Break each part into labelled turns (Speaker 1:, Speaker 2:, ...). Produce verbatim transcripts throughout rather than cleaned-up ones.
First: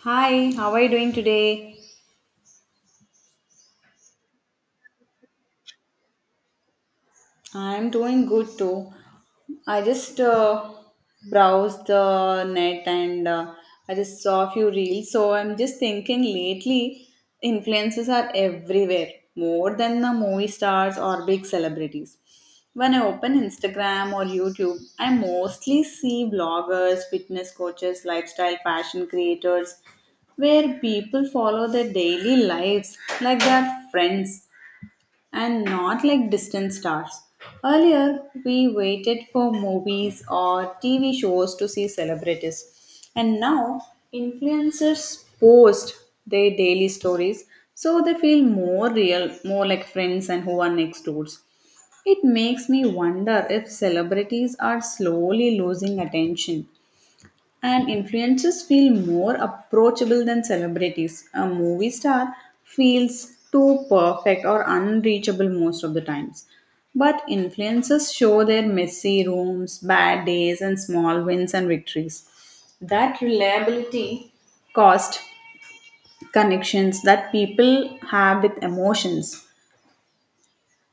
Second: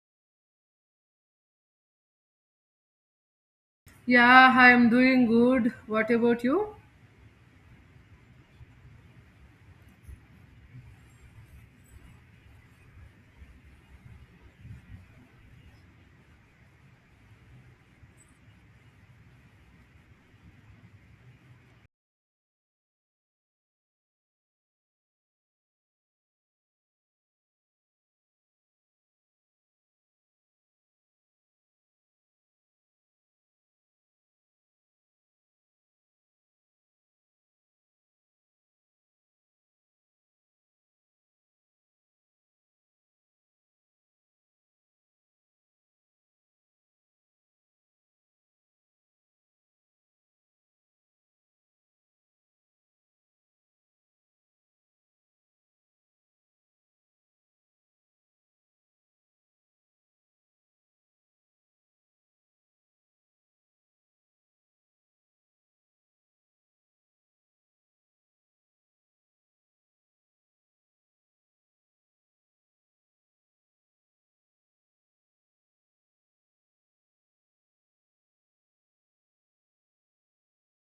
Speaker 1: Hi, how are you doing today?
Speaker 2: Yeah, I'm doing good. What about you?
Speaker 1: I'm doing good too. I just uh, browsed the net and uh, I just saw a few reels. So I'm just thinking lately, influencers are everywhere, more than the movie stars or big celebrities. When I open Instagram or YouTube, I mostly see bloggers, fitness coaches, lifestyle, fashion creators, where people follow their daily lives like they are friends and not like distant stars. Earlier, we waited for movies or T V shows to see celebrities, and now influencers post their daily stories so they feel more real, more like friends and who are next doors. It makes me wonder if celebrities are slowly losing attention and influencers feel more approachable than celebrities. A movie star feels too perfect or unreachable most of the times. But influencers show their messy rooms, bad days, and small wins and victories. That reliability caused connections that people have with emotions.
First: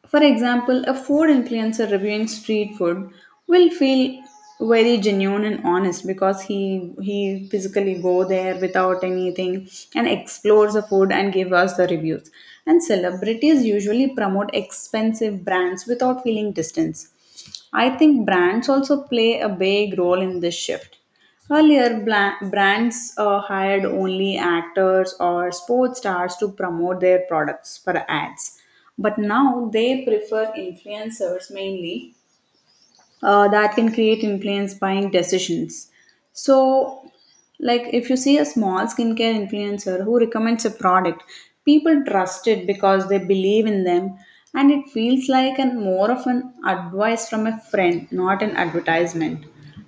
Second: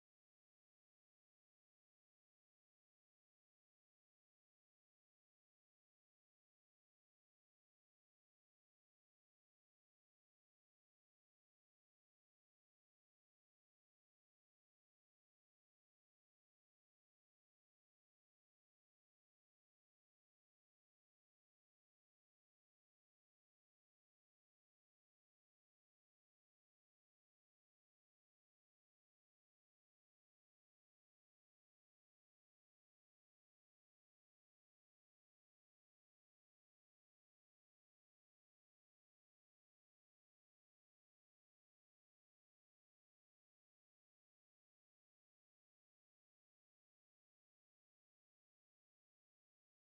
Speaker 1: For example, a food influencer reviewing street food will feel very genuine and honest because he he physically go there without anything and explores the food and give us the reviews. And celebrities usually promote expensive brands without feeling distance. I think brands also play a big role in this shift. Earlier, bla- brands uh, hired only actors or sports stars to promote their products for ads. But now they prefer influencers mainly, uh, that can create influence buying decisions. So, like, if you see a small skincare influencer who recommends a product, people trust it because they believe in them, and it feels like an more of an advice from a friend, not an advertisement.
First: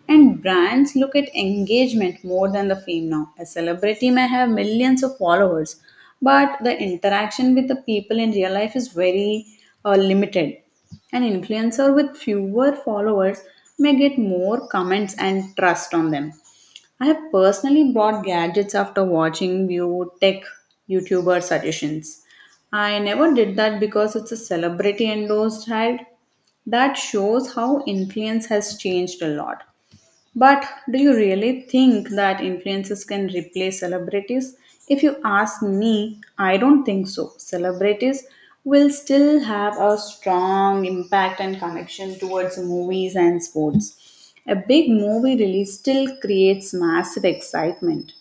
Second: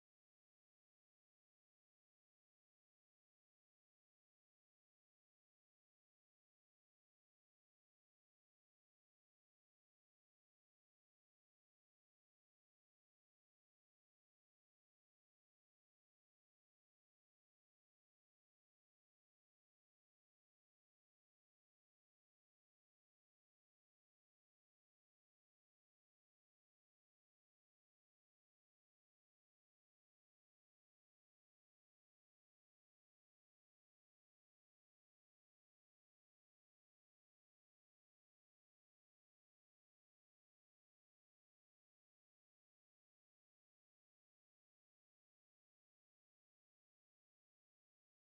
Speaker 1: And brands look at engagement more than the fame. Now a celebrity may have millions of followers, but the interaction with the people in real life is very uh, limited. An influencer with fewer followers may get more comments and trust on them. I have personally bought gadgets after watching new tech YouTuber suggestions. I never did that because it's a celebrity endorsed ad. That shows how influence has changed a lot. But do you really think that influencers can replace celebrities? If you ask me, I don't think so. Celebrities will still have a strong impact and connection towards movies and sports. A big movie release still creates massive excitement.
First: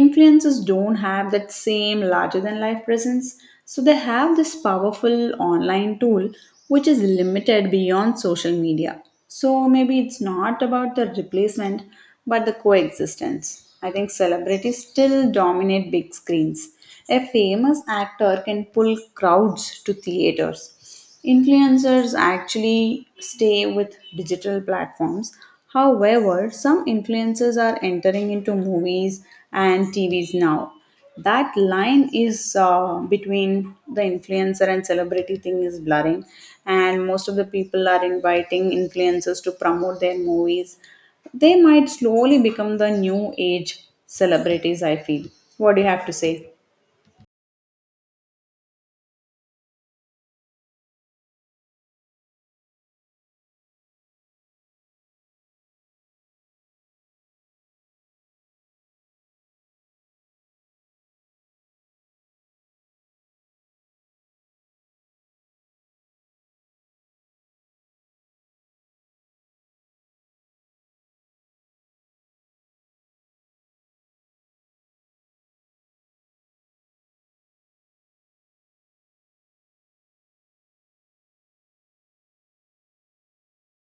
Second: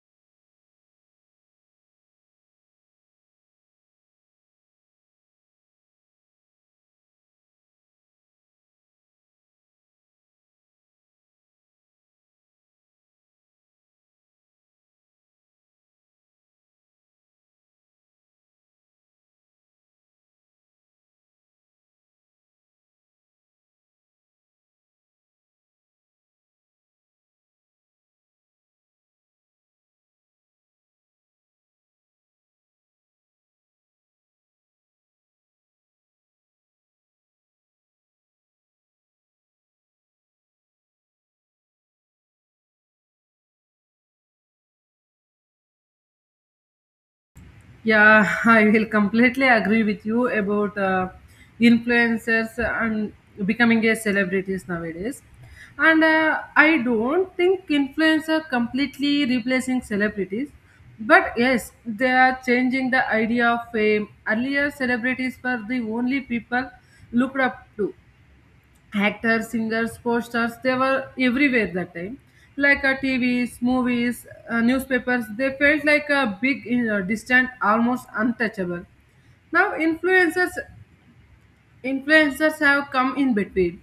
Speaker 1: Influencers don't have that same larger than life presence, so they have this powerful online tool which is limited beyond social media. So maybe it's not about the replacement, but the coexistence. I think celebrities still dominate big screens. A famous actor can pull crowds to theaters. Influencers actually stay with digital platforms. However, some influencers are entering into movies and T Vs now. That line is, uh, between the influencer and celebrity thing, is blurring, and most of the people are inviting influencers to promote their movies. They might slowly become the new age celebrities, I feel. What do you have to say?
Speaker 2: Yeah, I will completely agree with you about uh, influencers and becoming a celebrities nowadays. And uh, I don't think influencer completely replacing celebrities, but yes, they are changing the idea of fame. Earlier, celebrities were the only people looked up to, actors, singers, posters, they were everywhere that time. Like uh, T Vs, movies, uh, newspapers, they felt like a big, uh, distant, almost untouchable. Now influencers influencers have come in between,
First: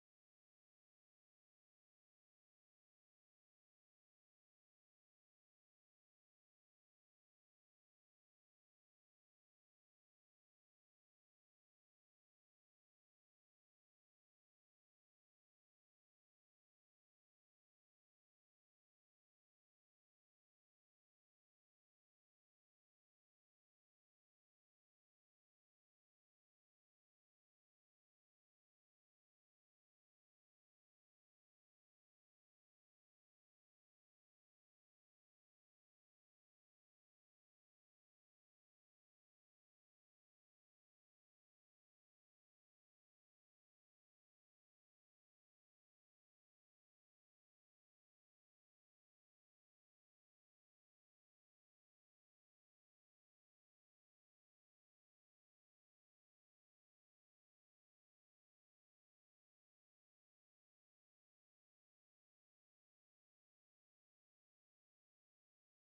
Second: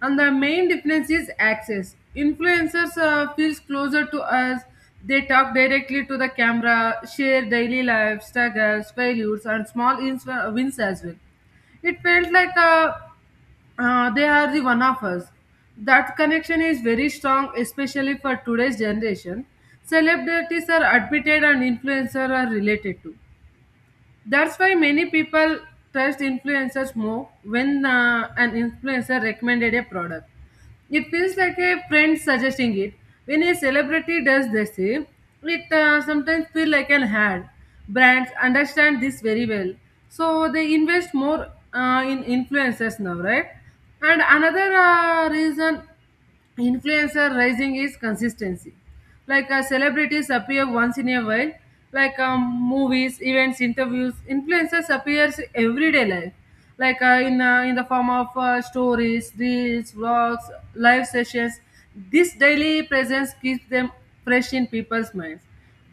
Speaker 2: and the main difference is access. Influencers uh, feels closer to us. They talk directly to the camera, share daily life struggles, failures, and small ins- uh, wins as well. It felt like a uh, they are the one of us. That connection is very strong, especially for today's generation. Celebrities are admitted and influencers are related to. That's why many people trust influencers more when uh, an influencer recommended a product. It feels like a friend suggesting it. When a celebrity does the same, it uh, sometimes feels like an ad. Brands understand this very well, so they invest more uh, in influencers now, right? And another uh, reason influencer rising is consistency, like uh, celebrities appear once in a while, like um, movies, events, interviews. Influencers appears everyday life, like uh, in uh, in the form of uh, stories, reels, vlogs, live sessions. This daily presence keeps them fresh in people's minds,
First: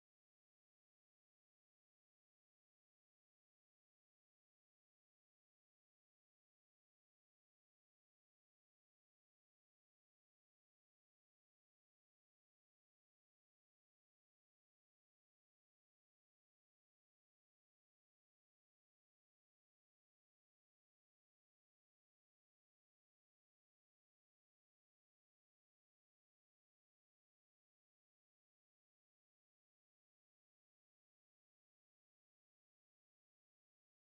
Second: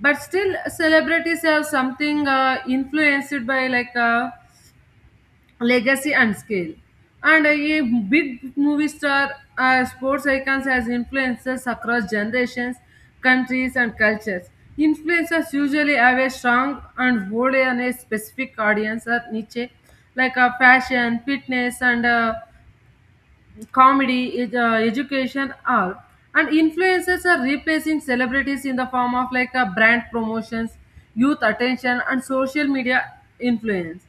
Speaker 2: but still celebrities have something uh, influenced by, like uh, legacy and scale. And a big movie star, uh, sports icons as influencers across generations, countries, and cultures. Influencers usually have a strong and hold on a specific audience or niche, like uh, fashion, fitness, and uh, comedy, ed- uh, education, all, and influencers are replacing celebrities in the form of, like uh, brand promotions, youth attention, and social media influence.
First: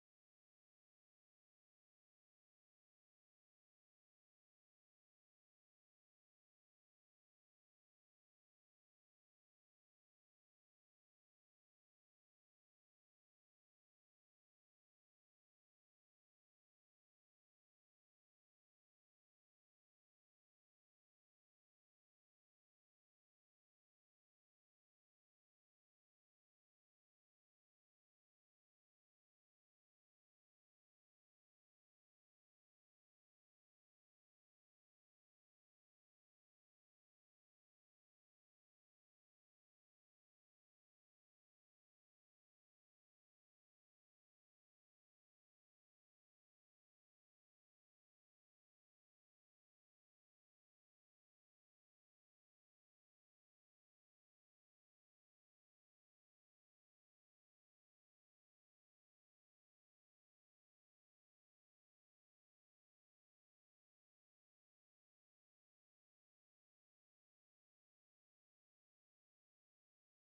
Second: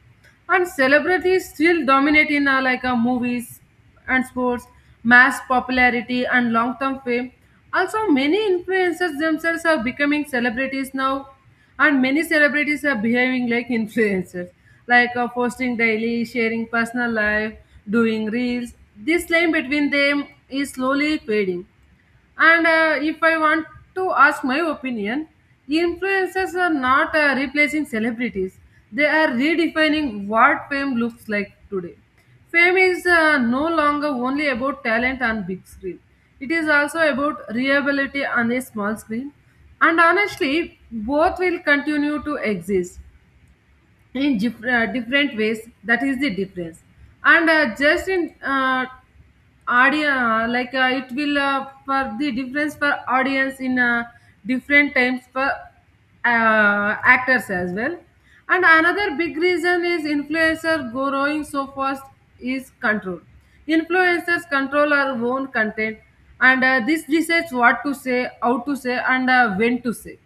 Speaker 2: And celebrities still dominate in uh, like uh, movies and sports, mass popularity, and long-term fame. Also, many influencers themselves are becoming celebrities now, and many celebrities are behaving like influencers, like uh, posting daily, sharing personal life, doing reels. This line between them is slowly fading. And uh, if I want to ask my opinion, influencers are not uh, replacing celebrities. They are redefining what fame looks like today. Fame is uh, no longer only about talent on big screen. It is also about reliability on a small screen. And honestly, both will continue to exist in dif- uh, different ways, that is the difference, and uh, just in uh, audio, uh, like uh, it will uh, for the difference for audience in uh, different times for uh, actors as well. And another big reason is influencer growing so fast is control. Influencers control our own content, and uh, this decides what to say, how to say, and uh, when to say.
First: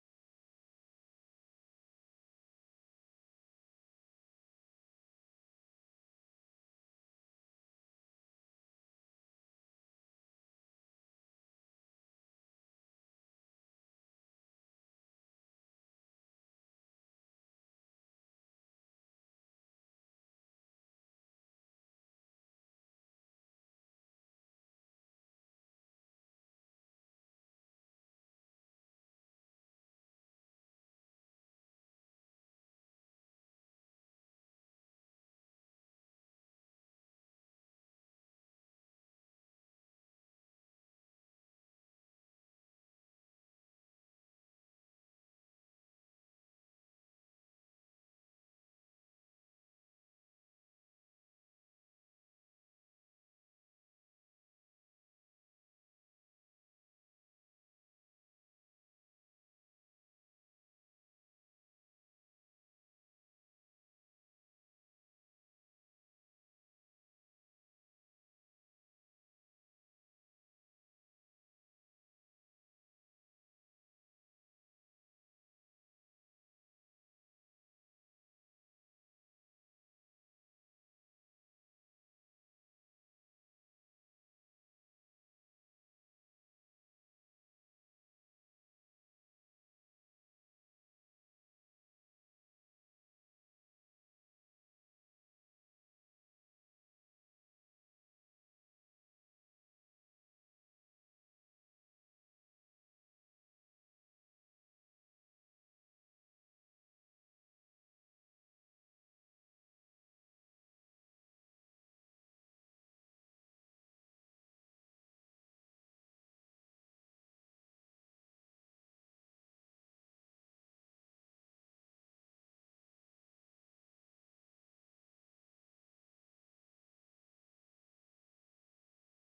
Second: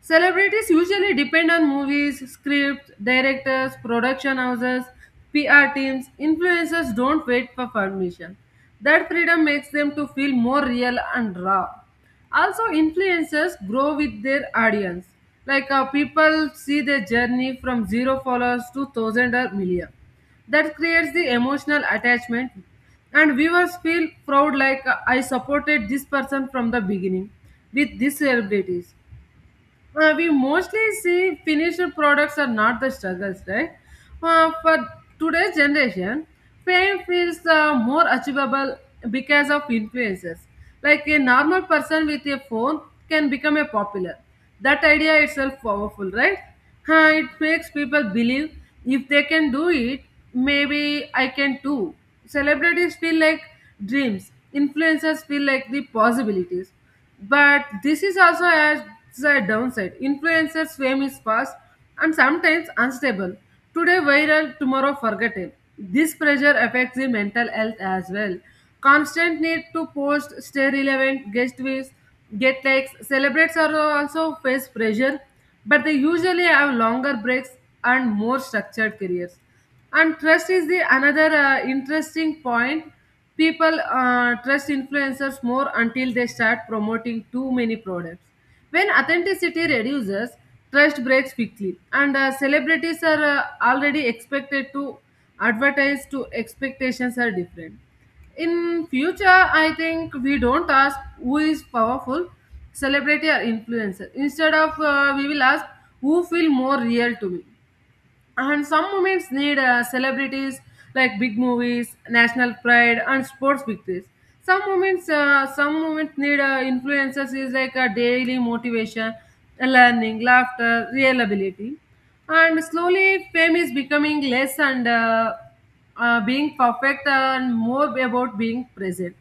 Speaker 2: Celebrities usually depend on movies, scripts, directors, production houses, P R teams. Influencers don't wait for permission. That freedom makes them to feel more real and raw. Also, influencers grow with their audience. Like uh, people see their journey from zero followers to thousand or million. That creates the emotional attachment, and viewers feel proud, like uh, I supported this person from the beginning. With these celebrities, uh, we mostly see finished products, are not the struggles, right? Uh, for today's generation, fame feels uh, more achievable because of influences. Like a normal person with a phone can become a popular. That idea itself powerful, right? Huh, it makes people believe if they can do it, maybe I can too. Celebrities feel like dreams, influencers feel like the possibilities. But this is also as a downside. Influencers' fame is fast and sometimes unstable. Today viral, tomorrow forgotten. This pressure affects the mental health as well. Constant need to post, stay relevant, get views, get likes. Celebrities are also face pressure, but they usually have longer breaks and more structured careers. And trust is the another uh, interesting point. People uh, trust influencers more until they start promoting too many products. When authenticity reduces, trust breaks quickly, and uh, celebrities are uh, already expected to advertise to. Expectations are different. In future, I think we don't ask who is powerful, celebrity or influencer. Instead of uh, we will ask, who feel more real to me? And some moments need uh, celebrities, like big movies, national pride, and sports victories. Some moments uh, some moments need uh, influencers, is like a daily motivation, learning, laughter, real ability. And slowly fame is becoming less and uh, uh, being perfect and more about being present.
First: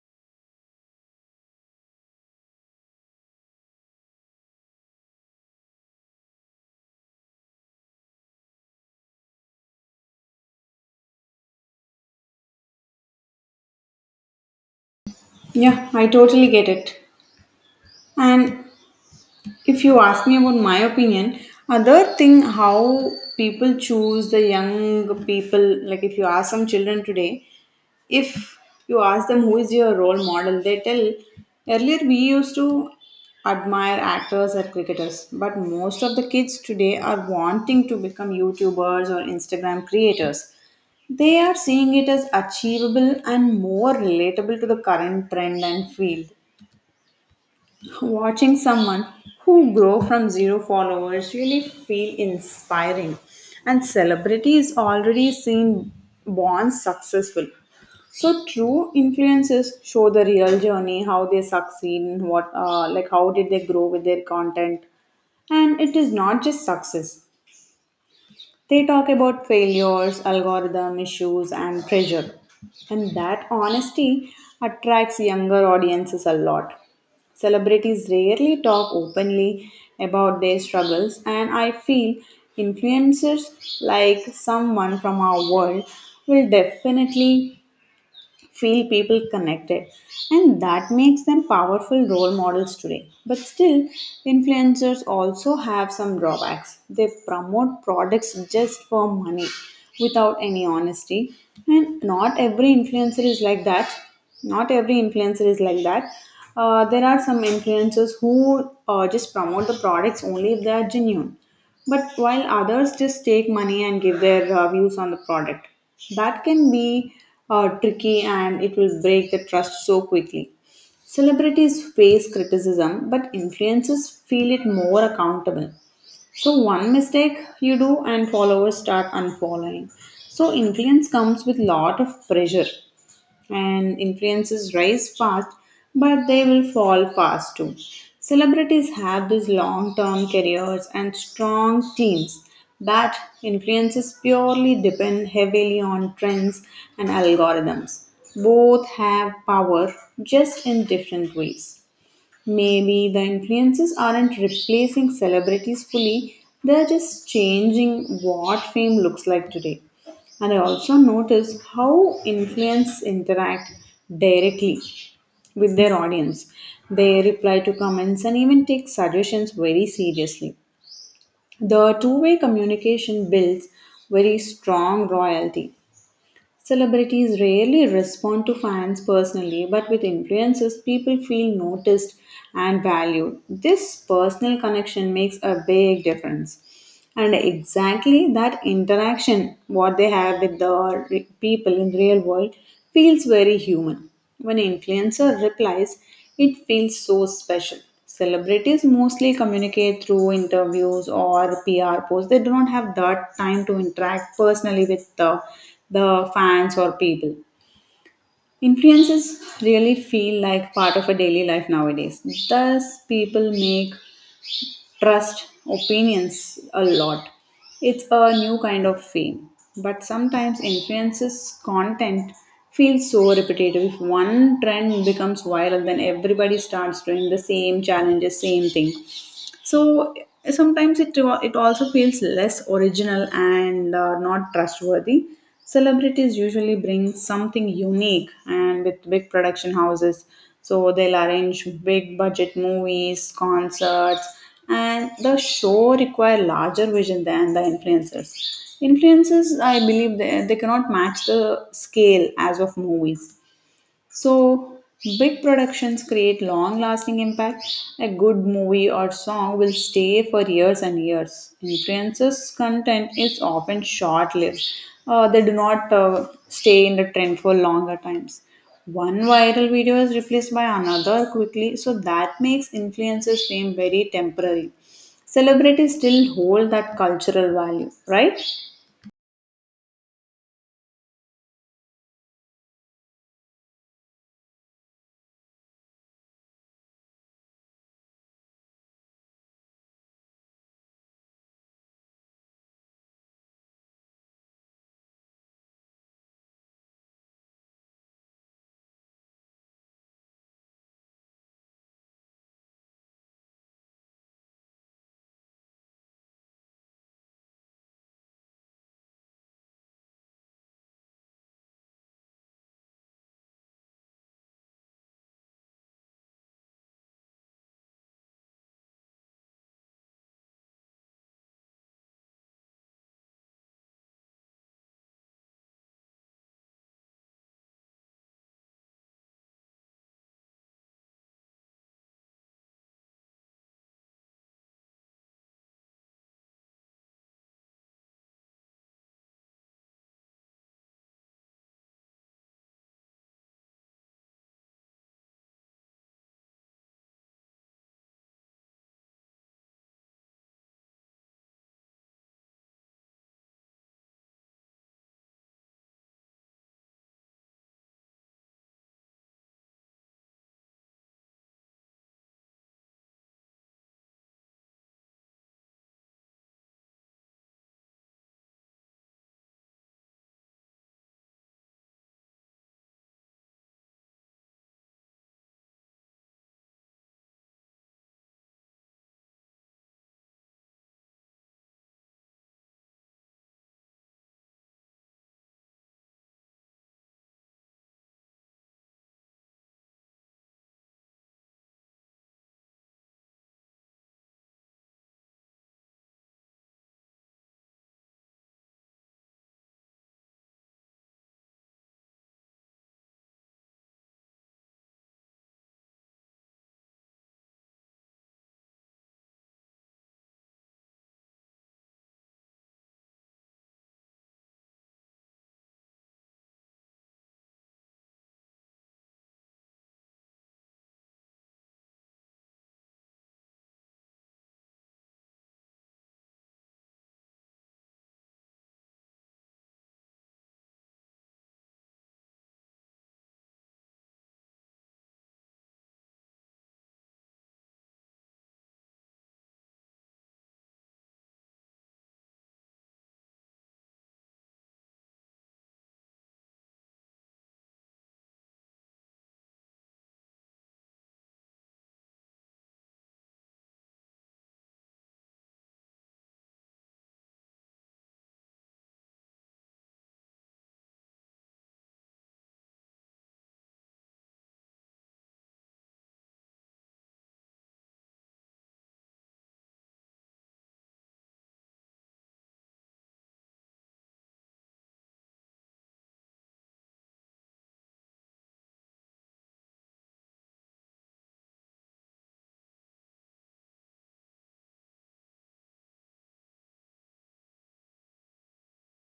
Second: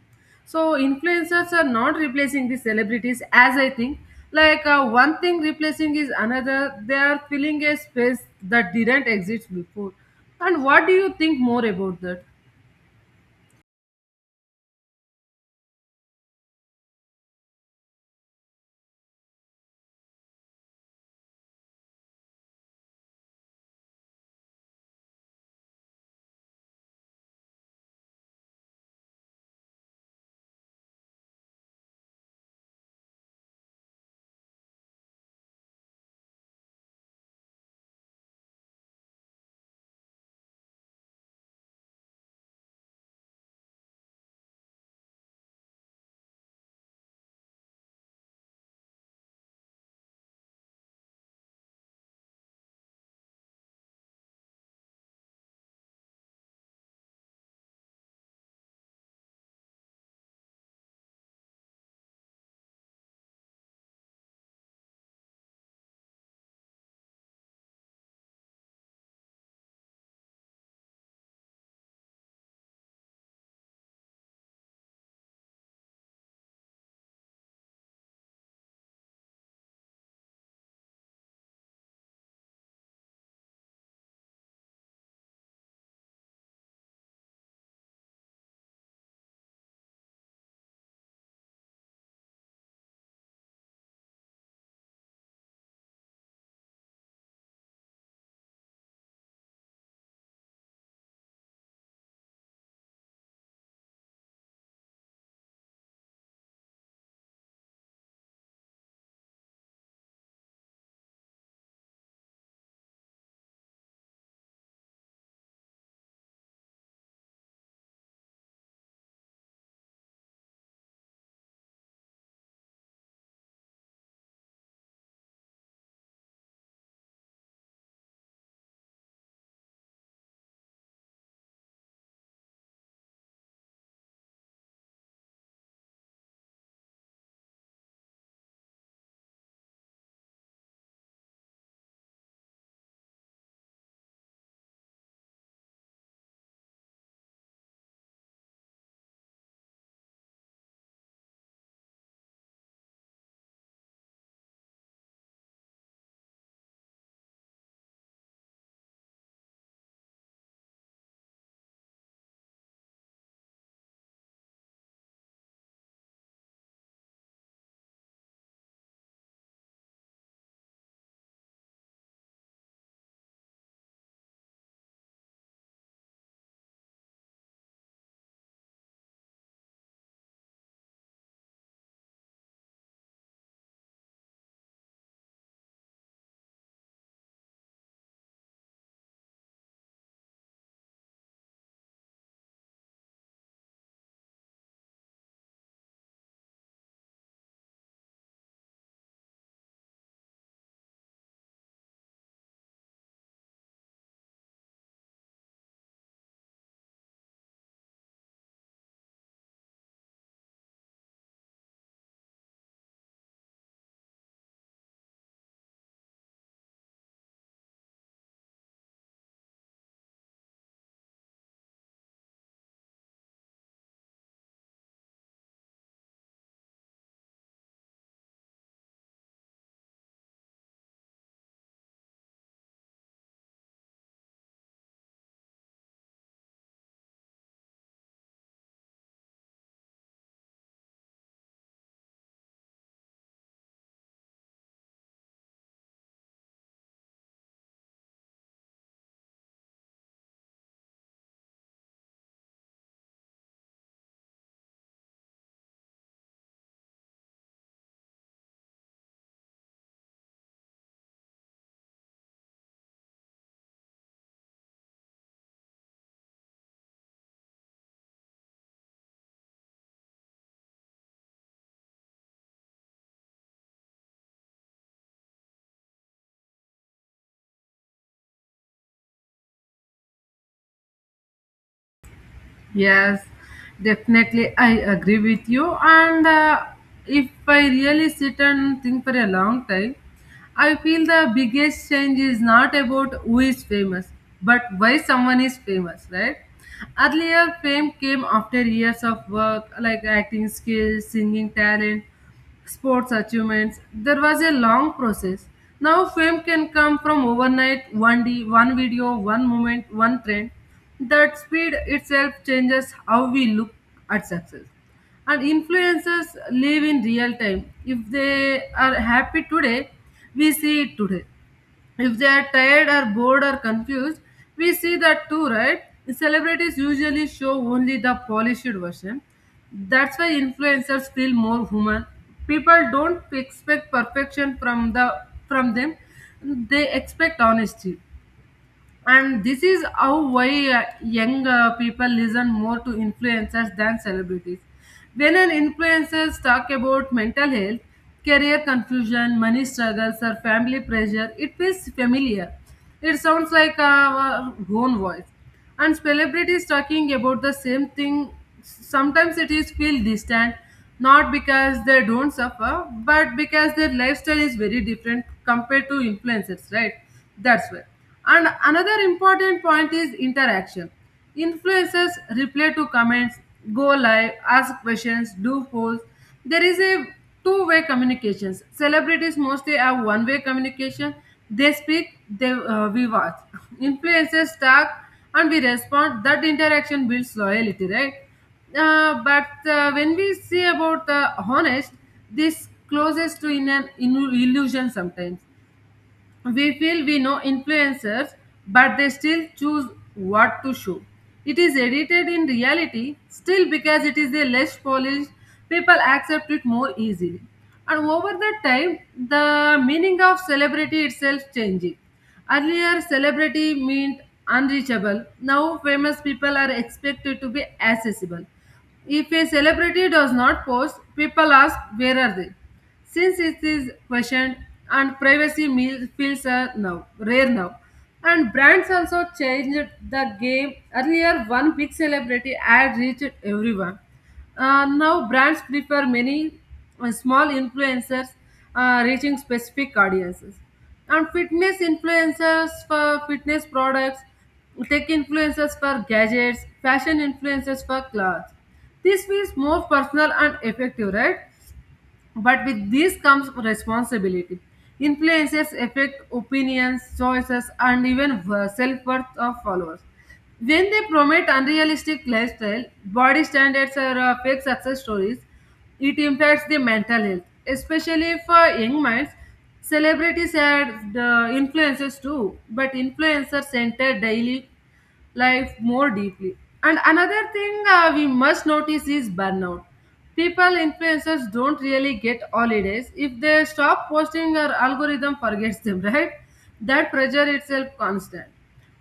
Speaker 2: So influencers are not replacing the celebrities, as I think. Like uh, one thing replacing is another, they are filling a space that didn't exist before. And what do you think more about that?
Speaker 1: Yeah, I totally get it. And if you ask me about my opinion, other thing how people choose the young people, like if you ask some children today, if you ask them who is your role model, they tell. Earlier, we used to admire actors or cricketers, but most of the kids today are wanting to become YouTubers or Instagram creators. They are seeing it as achievable and more relatable to the current trend and field. Watching someone who grow from zero followers really feel inspiring, and celebrity is already seen born successful. So true influences show the real journey, how they succeed, and what, uh, like, how did they grow with their content. And it is not just success. They talk about failures, algorithm issues and pressure. And that honesty attracts younger audiences a lot. Celebrities rarely talk openly about their struggles, and I feel influencers like someone from our world will definitely feel people connected, and that makes them powerful role models today. But still, influencers also have some drawbacks. They promote products just for money without any honesty. And not every influencer is like that. Not every influencer is like that. Uh, there are some influencers who uh, just promote the products only if they are genuine, but while others just take money and give their uh, views on the product, that can be uh, tricky, and it will break the trust so quickly. Celebrities face criticism, but influencers feel it more accountable. So, one mistake you do, and followers start unfollowing. So, influence comes with lot of pressure, and influences rise fast, but they will fall fast too. Celebrities have these long term careers and strong teams, but influences purely depend heavily on trends and algorithms. Both have power, just in different ways. Maybe the influencers aren't replacing celebrities fully, they're just changing what fame looks like today. And I also notice how influencers interact directly with their audience. They reply to comments and even take suggestions very seriously. The two way communication builds very strong royalty. Celebrities rarely respond to fans personally, but with influencers, people feel noticed and valued. This personal connection makes a big difference. And exactly that interaction what they have with the re- people in real world feels very human. When influencer replies, it feels so special. Celebrities mostly communicate through interviews or PR posts. They do not have that time to interact personally with the, the fans or people. Influences really feel like part of a daily life nowadays. Thus people make trust, opinions a lot. It's a new kind of fame, but sometimes influences content feels so repetitive. If one trend becomes viral, then everybody starts doing the same challenges, same thing. So sometimes it it also feels less original and uh, not trustworthy. Celebrities usually bring something unique and with big production houses, so they'll arrange big budget movies concerts, and the show require larger vision than the influencers. Influencers, I believe, they, they cannot match the scale as of movies. So, big productions create long lasting impact. A good movie or song will stay for years and years. Influencers' content is often short lived, uh, they do not uh, stay in the trend for longer times. One viral video is replaced by another quickly, so that makes influencers' fame very temporary. Celebrities still hold that cultural value, right?
Speaker 2: Yes, definitely. I agree with you. And uh, if I really sit and think for a long time, I feel the biggest change is not about who is famous, but why someone is famous, right? Earlier, fame came after years of work, like acting skills, singing talent, sports achievements. There was a long process. Now fame can come from overnight, one day, one video, one moment, one trend. That speed itself changes how we look at success. And influencers live in real time. If they are happy today, we see it today. If they are tired or bored or confused, we see that too, right? Celebrities usually show only the polished version. That's why influencers feel more human. People don't expect perfection from the from them. They expect honesty. And this is how, why uh, young uh, people listen more to influencers than celebrities. When an influencers talk about mental health, career confusion, money struggles, or family pressure, it feels familiar. It sounds like uh, our own voice. And celebrities talking about the same thing, sometimes it is feel distant, not because they don't suffer, but because their lifestyle is very different compared to influencers, right? That's why. And another important point is interaction. Influencers reply to comments, go live, ask questions, do polls. There is a two way communications. Celebrities mostly have one way communication. They speak, they, uh, we watch. Influencers talk and we respond. That interaction builds loyalty, right? Uh, but uh, when we see about the honest, this closest to, in an in- illusion, sometimes we feel we know influencers, but they still choose what to show. It is edited in reality, still because it is a less polished, people accept it more easily. And over the time, the meaning of celebrity itself changing. Earlier, celebrity meant unreachable. Now, famous people are expected to be accessible. If a celebrity does not post, people ask, where are they? Since it is questioned, and privacy meal- feels are now rare now. And brands also changed the game. Earlier, one big celebrity ad reached everyone. Uh, now brands prefer many uh, small influencers uh, reaching specific audiences. And fitness influencers for fitness products, tech influencers for gadgets, fashion influencers for clothes. This feels more personal and effective, right? But with this comes responsibility. Influences affect opinions, choices, and even self worth of followers. When they promote unrealistic lifestyle, body standards, or uh, fake success stories, it impacts the mental health, especially for young minds. Celebrities are the influencers too, but influencers enter daily life more deeply. And another thing, uh, we must notice, is burnout. People influencers don't really get holidays. If they stop posting, our algorithm forgets them, right? That pressure itself constant.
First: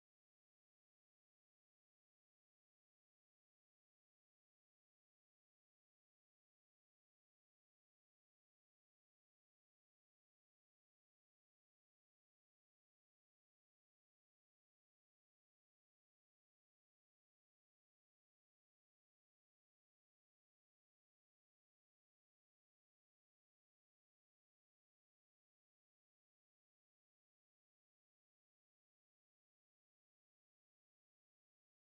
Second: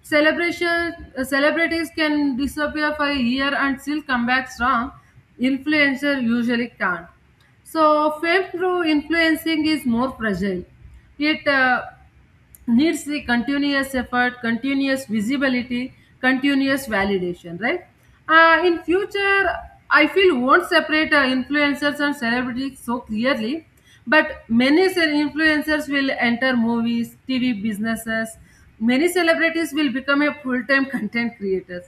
Speaker 2: Celebration uh, celebrities can disappear for a year and still come back strong. Influencer usually can't. So fame through influencing is more fragile. It uh, needs the continuous effort, continuous visibility, continuous validation, right? Uh, in future, I feel won't separate uh, influencers and celebrities so clearly, but many cel- influencers will enter movies, T V businesses. Many celebrities will become a full-time content creators.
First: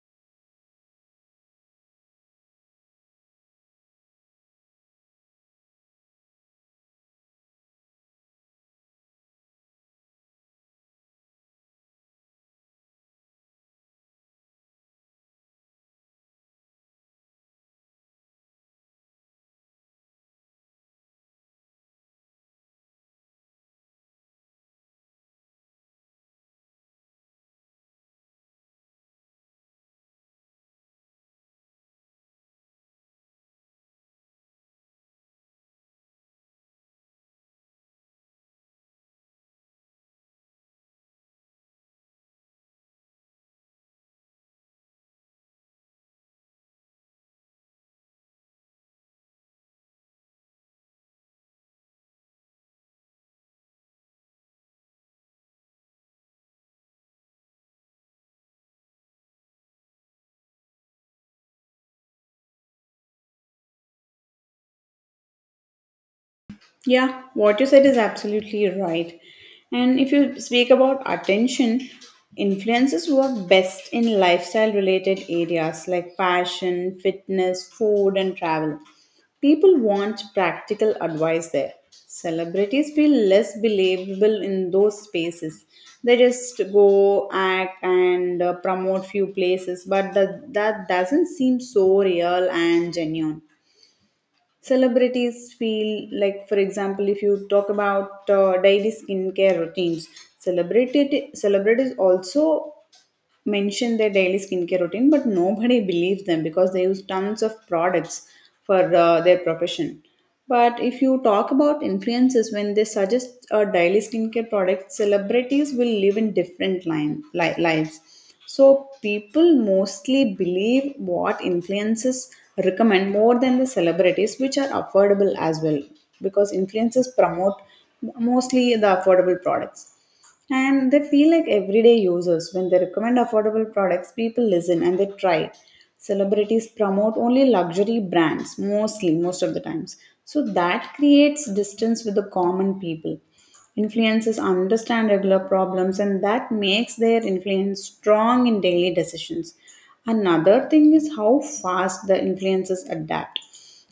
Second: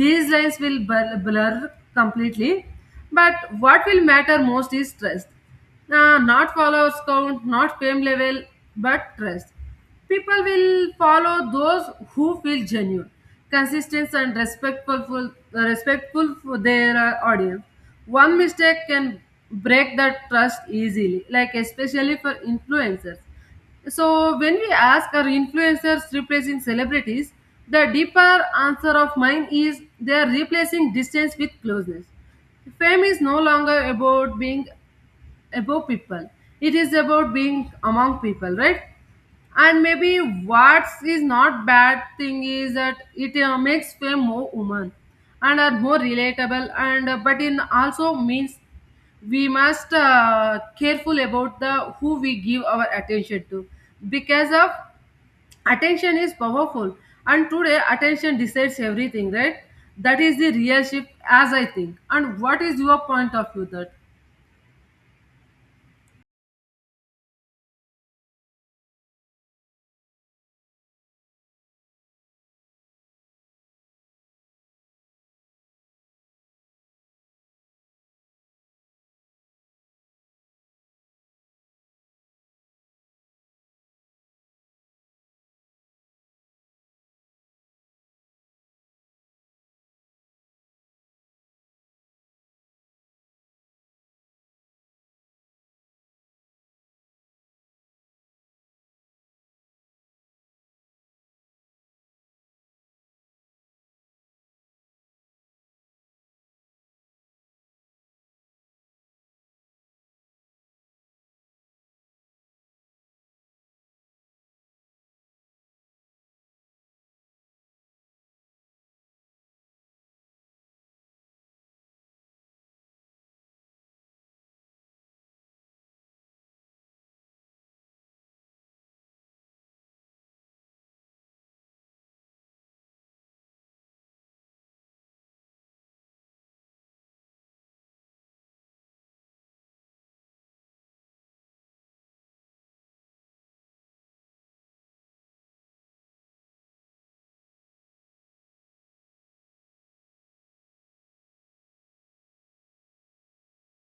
Speaker 2: These lines will blur, blur completely. But what will matter most is trust. Uh, not followers count, not fame level, but trust. People will follow those who feel genuine, consistent, and respectful, respectful for their uh, audience. One mistake can break that trust easily, like especially for influencers. So when we ask, our influencers replacing celebrities, the deeper answer of mine is, they are replacing distance with closeness. Fame is no longer about being above people, it is about being among people, right? And maybe what is not bad thing is that it uh, makes them more human and are more relatable, and uh, but in also means we must uh, careful about the who we give our attention to, because of attention is powerful, and today attention decides everything, right? That is the real shift, as I think. And what is your point of view that?
Speaker 1: Yeah, what you said is absolutely right. And if you speak about attention, influences work best in lifestyle related areas like fashion, fitness, food, and travel. People want practical advice there. Celebrities feel less believable in those spaces. They just go act and uh, promote few places, but that, that doesn't seem so real and genuine. Celebrities feel like, for example, if you talk about uh, daily skincare routines, celebrity celebrities also mention their daily skincare routine, but nobody believes them because they use tons of products for uh, their profession. But if you talk about influences, when they suggest a daily skincare product, celebrities will live in different line, li- lives. So people mostly believe what influences recommend more than the celebrities, which are affordable as well, because influences promote mostly the affordable products, and they feel like everyday users. When they recommend affordable products, people listen and they try. Celebrities promote only luxury brands, mostly, most of the times. So that creates distance with the common people. Influencers understand regular problems, and that makes their influence strong in daily decisions. Another thing is how fast the influencers adapt.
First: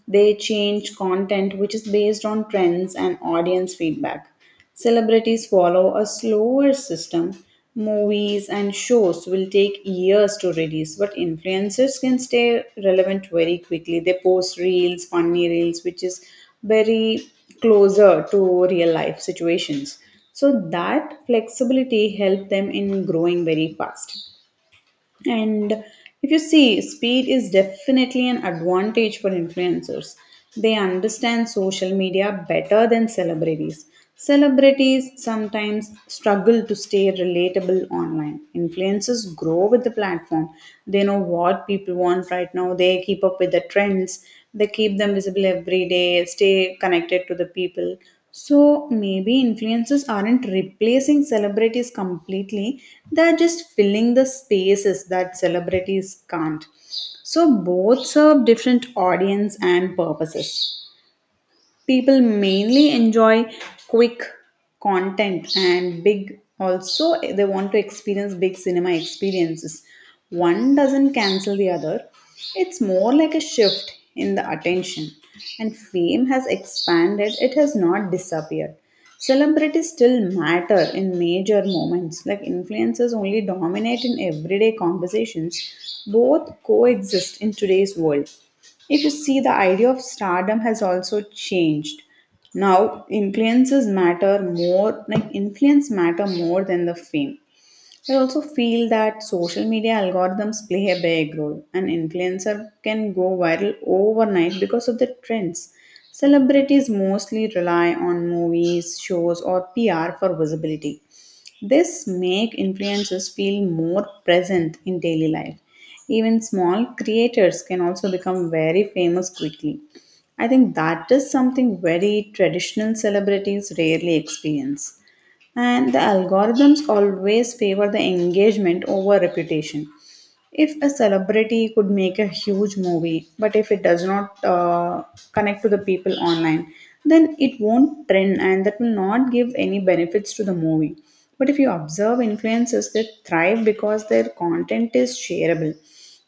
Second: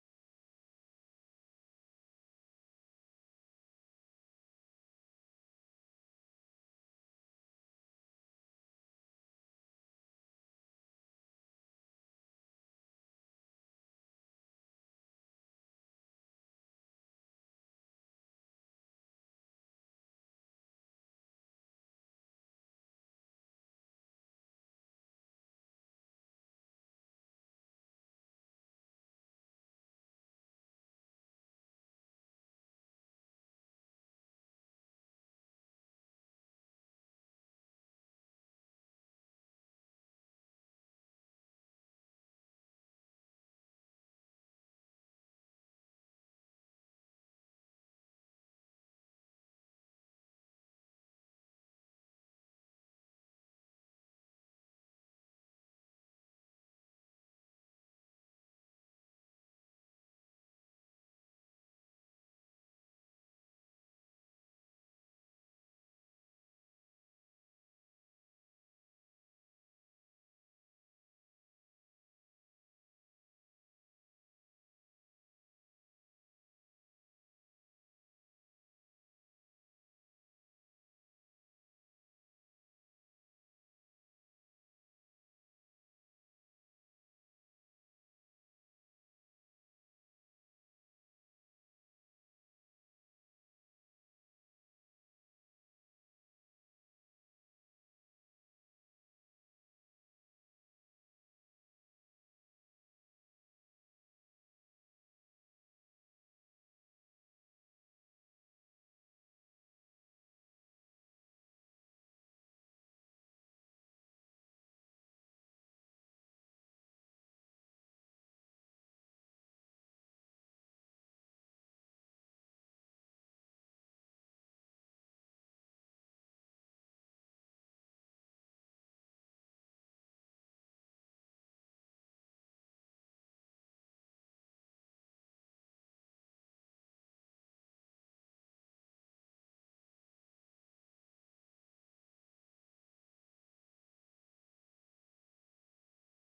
Speaker 1: They change content which is based on trends and audience feedback. Celebrities follow a slower system. Movies and shows will take years to release, but influencers can stay relevant very quickly. They post reels, funny reels, which is very closer to real life situations. So that flexibility helped them in growing very fast. And if you see, speed is definitely an advantage for influencers. They understand social media better than celebrities. Celebrities sometimes struggle to stay relatable online. Influencers grow with the platform. They know what people want right now. They keep up with the trends. They keep them visible every day, stay connected to the people. So maybe influencers aren't replacing celebrities completely, they're just filling the spaces that celebrities can't. So both serve different audience and purposes. People mainly enjoy quick content, and big also they want to experience big cinema experiences. One doesn't cancel the other. It's more like a shift in the attention, and fame has expanded, it has not disappeared. Celebrities still matter in major moments, like influencers only dominate in everyday conversations. Both coexist in today's world. If you see, the idea of stardom has also changed. Now, influences matter more, like influence matter more than the fame. I also feel that social media algorithms play a big role. An influencer can go viral overnight because of the trends. Celebrities mostly rely on movies, shows, or P R for visibility. This make influencers feel more present in daily life. Even small creators can also become very famous quickly. I think that is something very traditional celebrities rarely experience. And the algorithms always favor the engagement over reputation. If a celebrity could make a huge movie, but if it does not uh, connect to the people online, then it won't trend, and that will not give any benefits to the movie. But if you observe influencers, they thrive because their content is shareable.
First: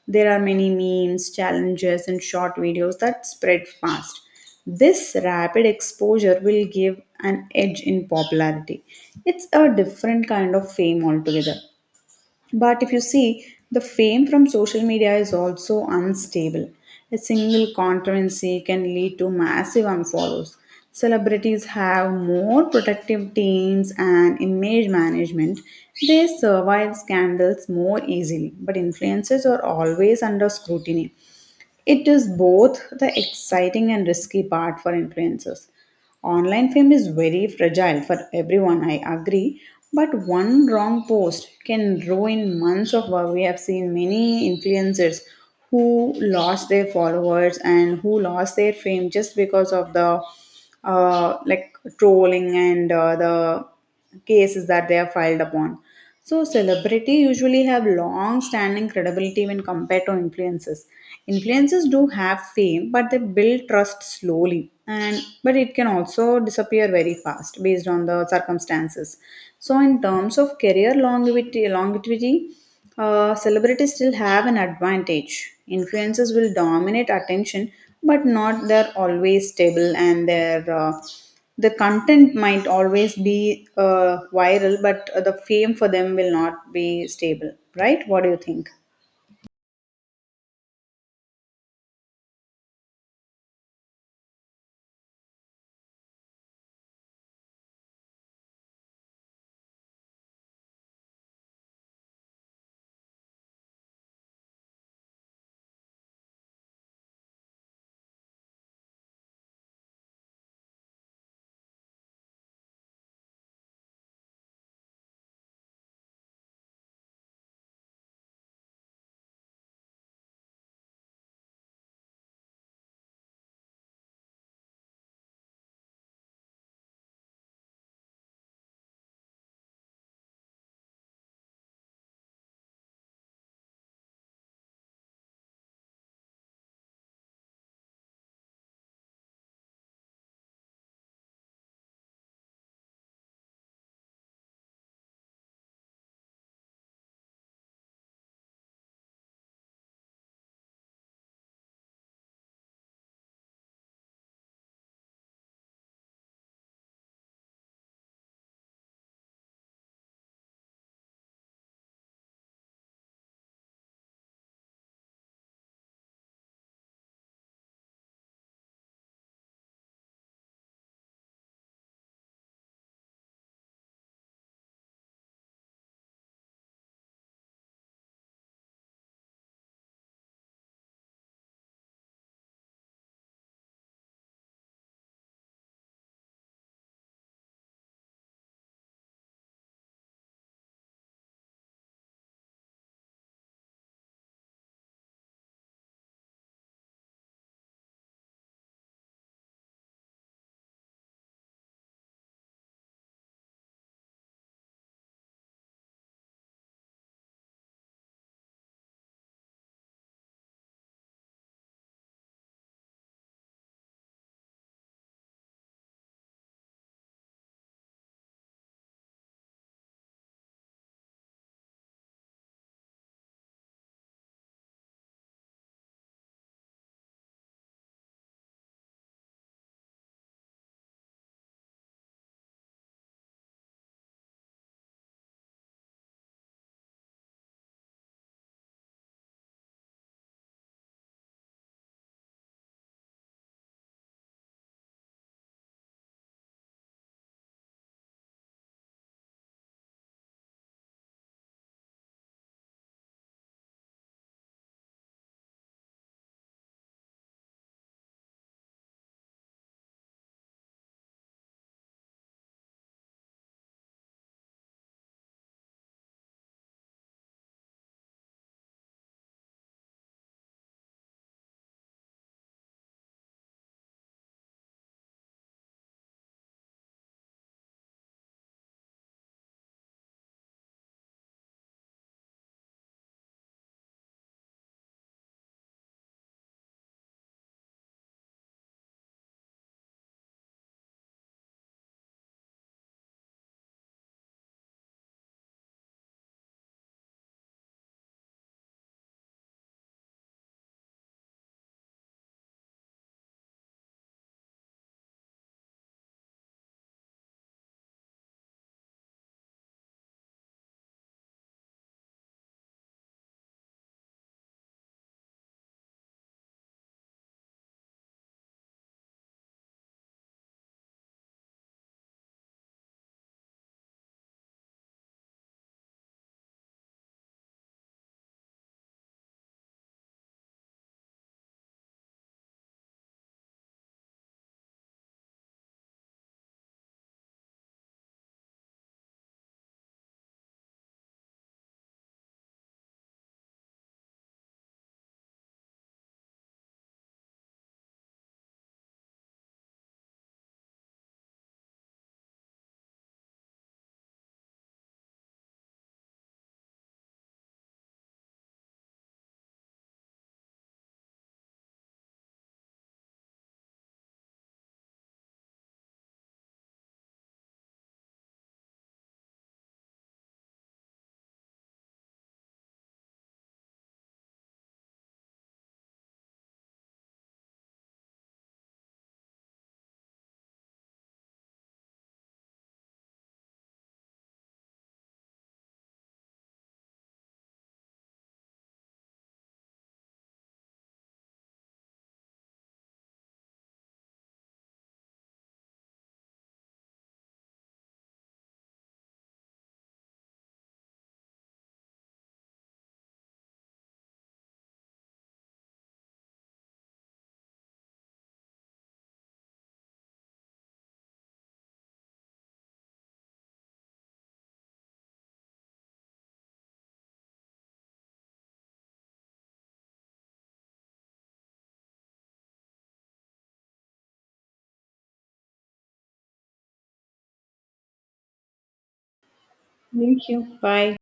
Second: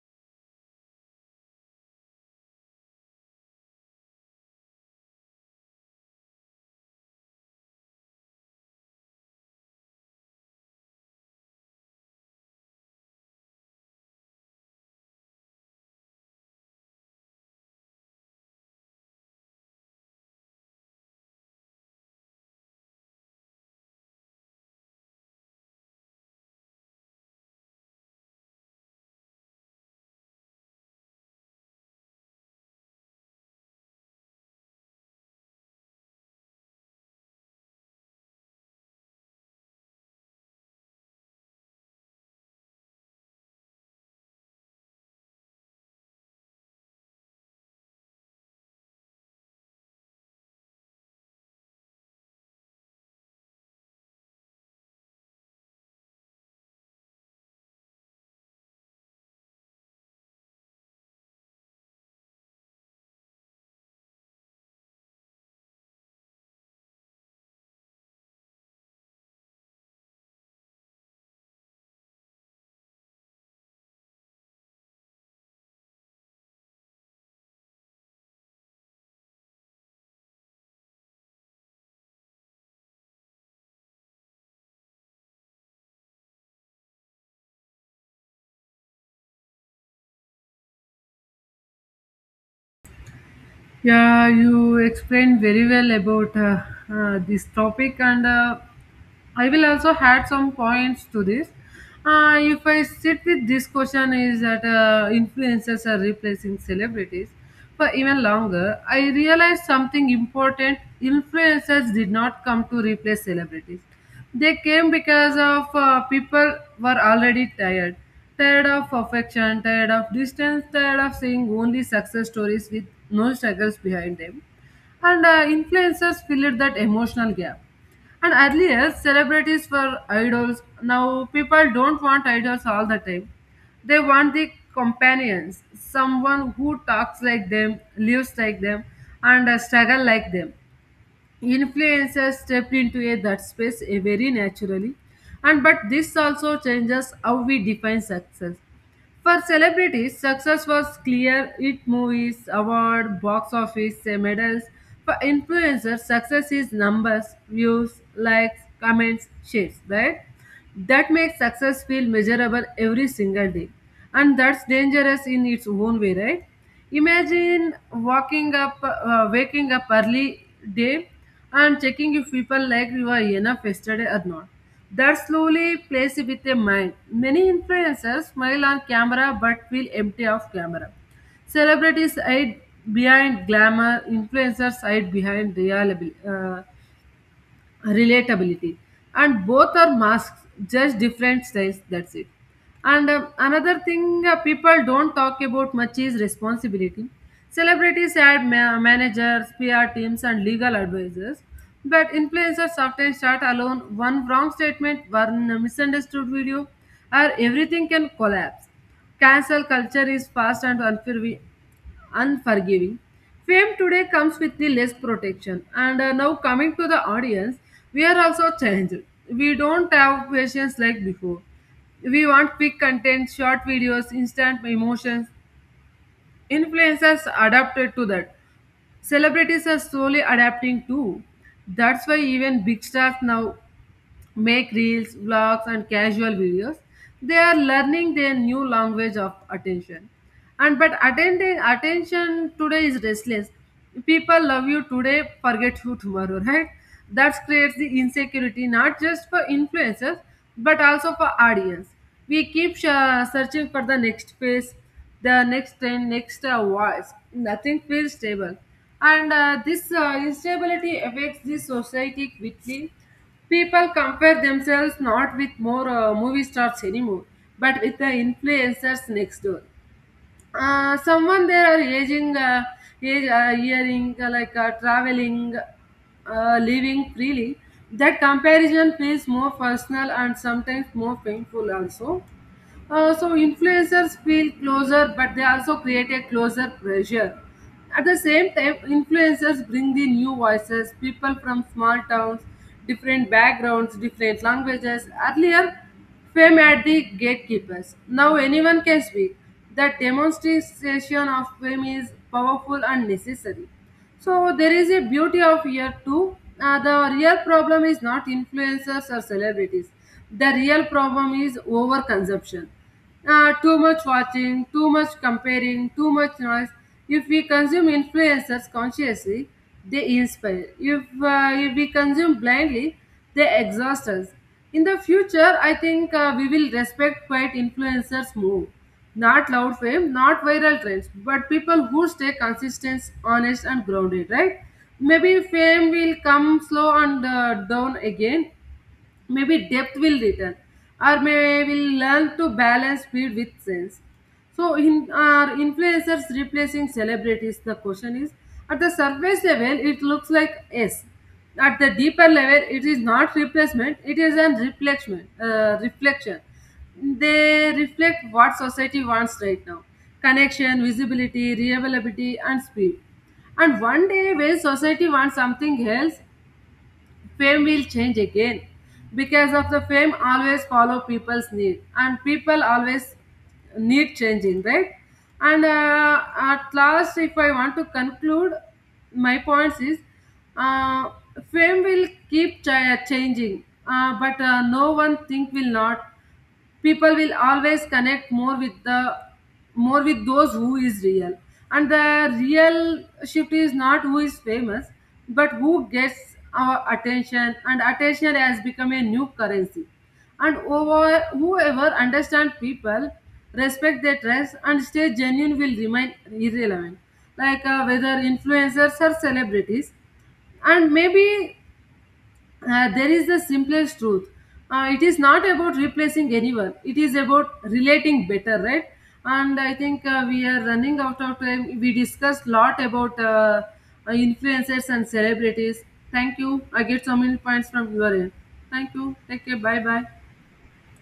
Speaker 1: There are many memes, challenges, and short videos that spread fast. This rapid exposure will give an edge in popularity. It's a different kind of fame altogether. But if you see, the fame from social media is also unstable. A single controversy can lead to massive unfollows. Celebrities have more protective teams and image management. They survive scandals more easily, but influencers are always under scrutiny. It is both the exciting and risky part for influencers. Online fame is very fragile for everyone, I agree, but one wrong post can ruin months of work. We have seen many influencers who lost their followers and who lost their fame just because of the, uh, like, trolling and uh, the cases that they are filed upon. So celebrity usually have long standing credibility when compared to influencers. Influencers do have fame, but they build trust slowly, and but it can also disappear very fast based on the circumstances. So in terms of career longevity longevity uh, celebrities still have an advantage. Influencers will dominate attention, but not they're always stable, and their uh, the content might always be uh, viral, but uh, the fame for them will not be stable. Right? What do you think?
Speaker 2: Yeah, you explained very well about uh, uh, this topic, and uh, I will also add some points to this. Uh, if I sit with this question, is that uh, influencers are replacing celebrities for even longer? I realized something important: influencers did not come to replace celebrities. They came because of uh, people were already tired, tired of affection, tired of distance, tired of seeing only success stories with no struggles behind them. And uh, Influencers filled that emotional gap. And earlier, celebrities were idols. Now, people don't want idols all the time. They want the companions, someone who talks like them, lives like them, and uh, struggle like them. Influencers step into a, that space eh, very naturally, and but this also changes how we define success. For celebrities, success was clear: it movies, award, box office, eh, medals. For influencers, success is numbers, views, likes, comments, shares, right? That makes success feel measurable every single day, and that's dangerous in its own way, right? Imagine walking up, uh, waking up early day and checking if people like you are enough yesterday or not. That slowly plays with a mind. Many influencers smile on camera but feel empty off camera. Celebrities hide behind glamour, influencers hide behind reliable, uh, relatability, and both are masks, just different styles, that's it. And um, another thing uh, people don't talk about much is responsibility. Celebrities add ma- managers, pr teams, and legal advisors, but influencers often start alone. One wrong statement, one misunderstood video, or everything can collapse. Cancel culture is fast and unfair, unforgiving. Fame today comes with the less protection. And uh, now coming to the audience, we are also changed. We don't have patience like before. We want quick content, short videos, instant emotions. Influencers adapted to that. Celebrities are slowly adapting too. That's why even big stars now make reels, vlogs, and casual videos. They are learning their new language of attention. And but attending attention today is restless. People love you today, forget you tomorrow, right? That creates the insecurity not just for influencers but also for audience. We keep uh, searching for the next phase, the next trend, next uh, voice. Nothing feels stable, and uh, this uh, instability affects the society quickly. People compare themselves not with more uh, movie stars anymore, but with the influencers next door. Uh, someone they are aging, uh, age, uh, hearing, uh, like uh, traveling, uh, living freely. That comparison feels more personal and sometimes more painful also. Uh, so influencers feel closer, but they also create a closer pressure. At the same time, influencers bring the new voices, people from small towns, different backgrounds, different languages. Earlier, fame had the gatekeepers. Now anyone can speak. The demonstration of fame is powerful and necessary. So there is a beauty of year two. Uh, the real problem is not influencers or celebrities. The real problem is overconsumption. Uh, too much watching, too much comparing, too much noise. If we consume influencers consciously, they inspire. If, uh, if we consume blindly, they exhaust us. In the future, I think uh, we will respect quite influencers more, not loud fame, not viral trends, but people who stay consistent, honest, and grounded, right? Maybe fame will come slow and uh, down again, maybe depth will return, or may will learn to balance speed with sense. So in our influencers replacing celebrities, the question is, at the surface level it looks like yes, at the deeper level it is not replacement, it is an reflection uh, reflection. They reflect what society wants right now: connection, visibility, reliability, and speed. And one day when society wants something else, fame will change again, because of the fame always follow people's need, and people always need changing, right? And uh, at last, if I want to conclude, my points is, uh, fame will keep ch- changing, uh, but uh, no one thing will not. People will always connect more with the more with those who is real. And the real shift is not who is famous, but who gets our attention, and attention has become a new currency. And over, whoever understand people, respect their trust, and stay genuine, will remain irrelevant, like uh, whether influencers or celebrities. And maybe uh, there is the simplest truth. Uh, it is not about replacing anyone. It is about relating better, right? And I think uh, we are running out of time. We discussed lot about uh, uh, influencers and celebrities. Thank you. I get so many points from your end. Thank you. Take care. Bye bye.
Speaker 1: Thank you. Bye.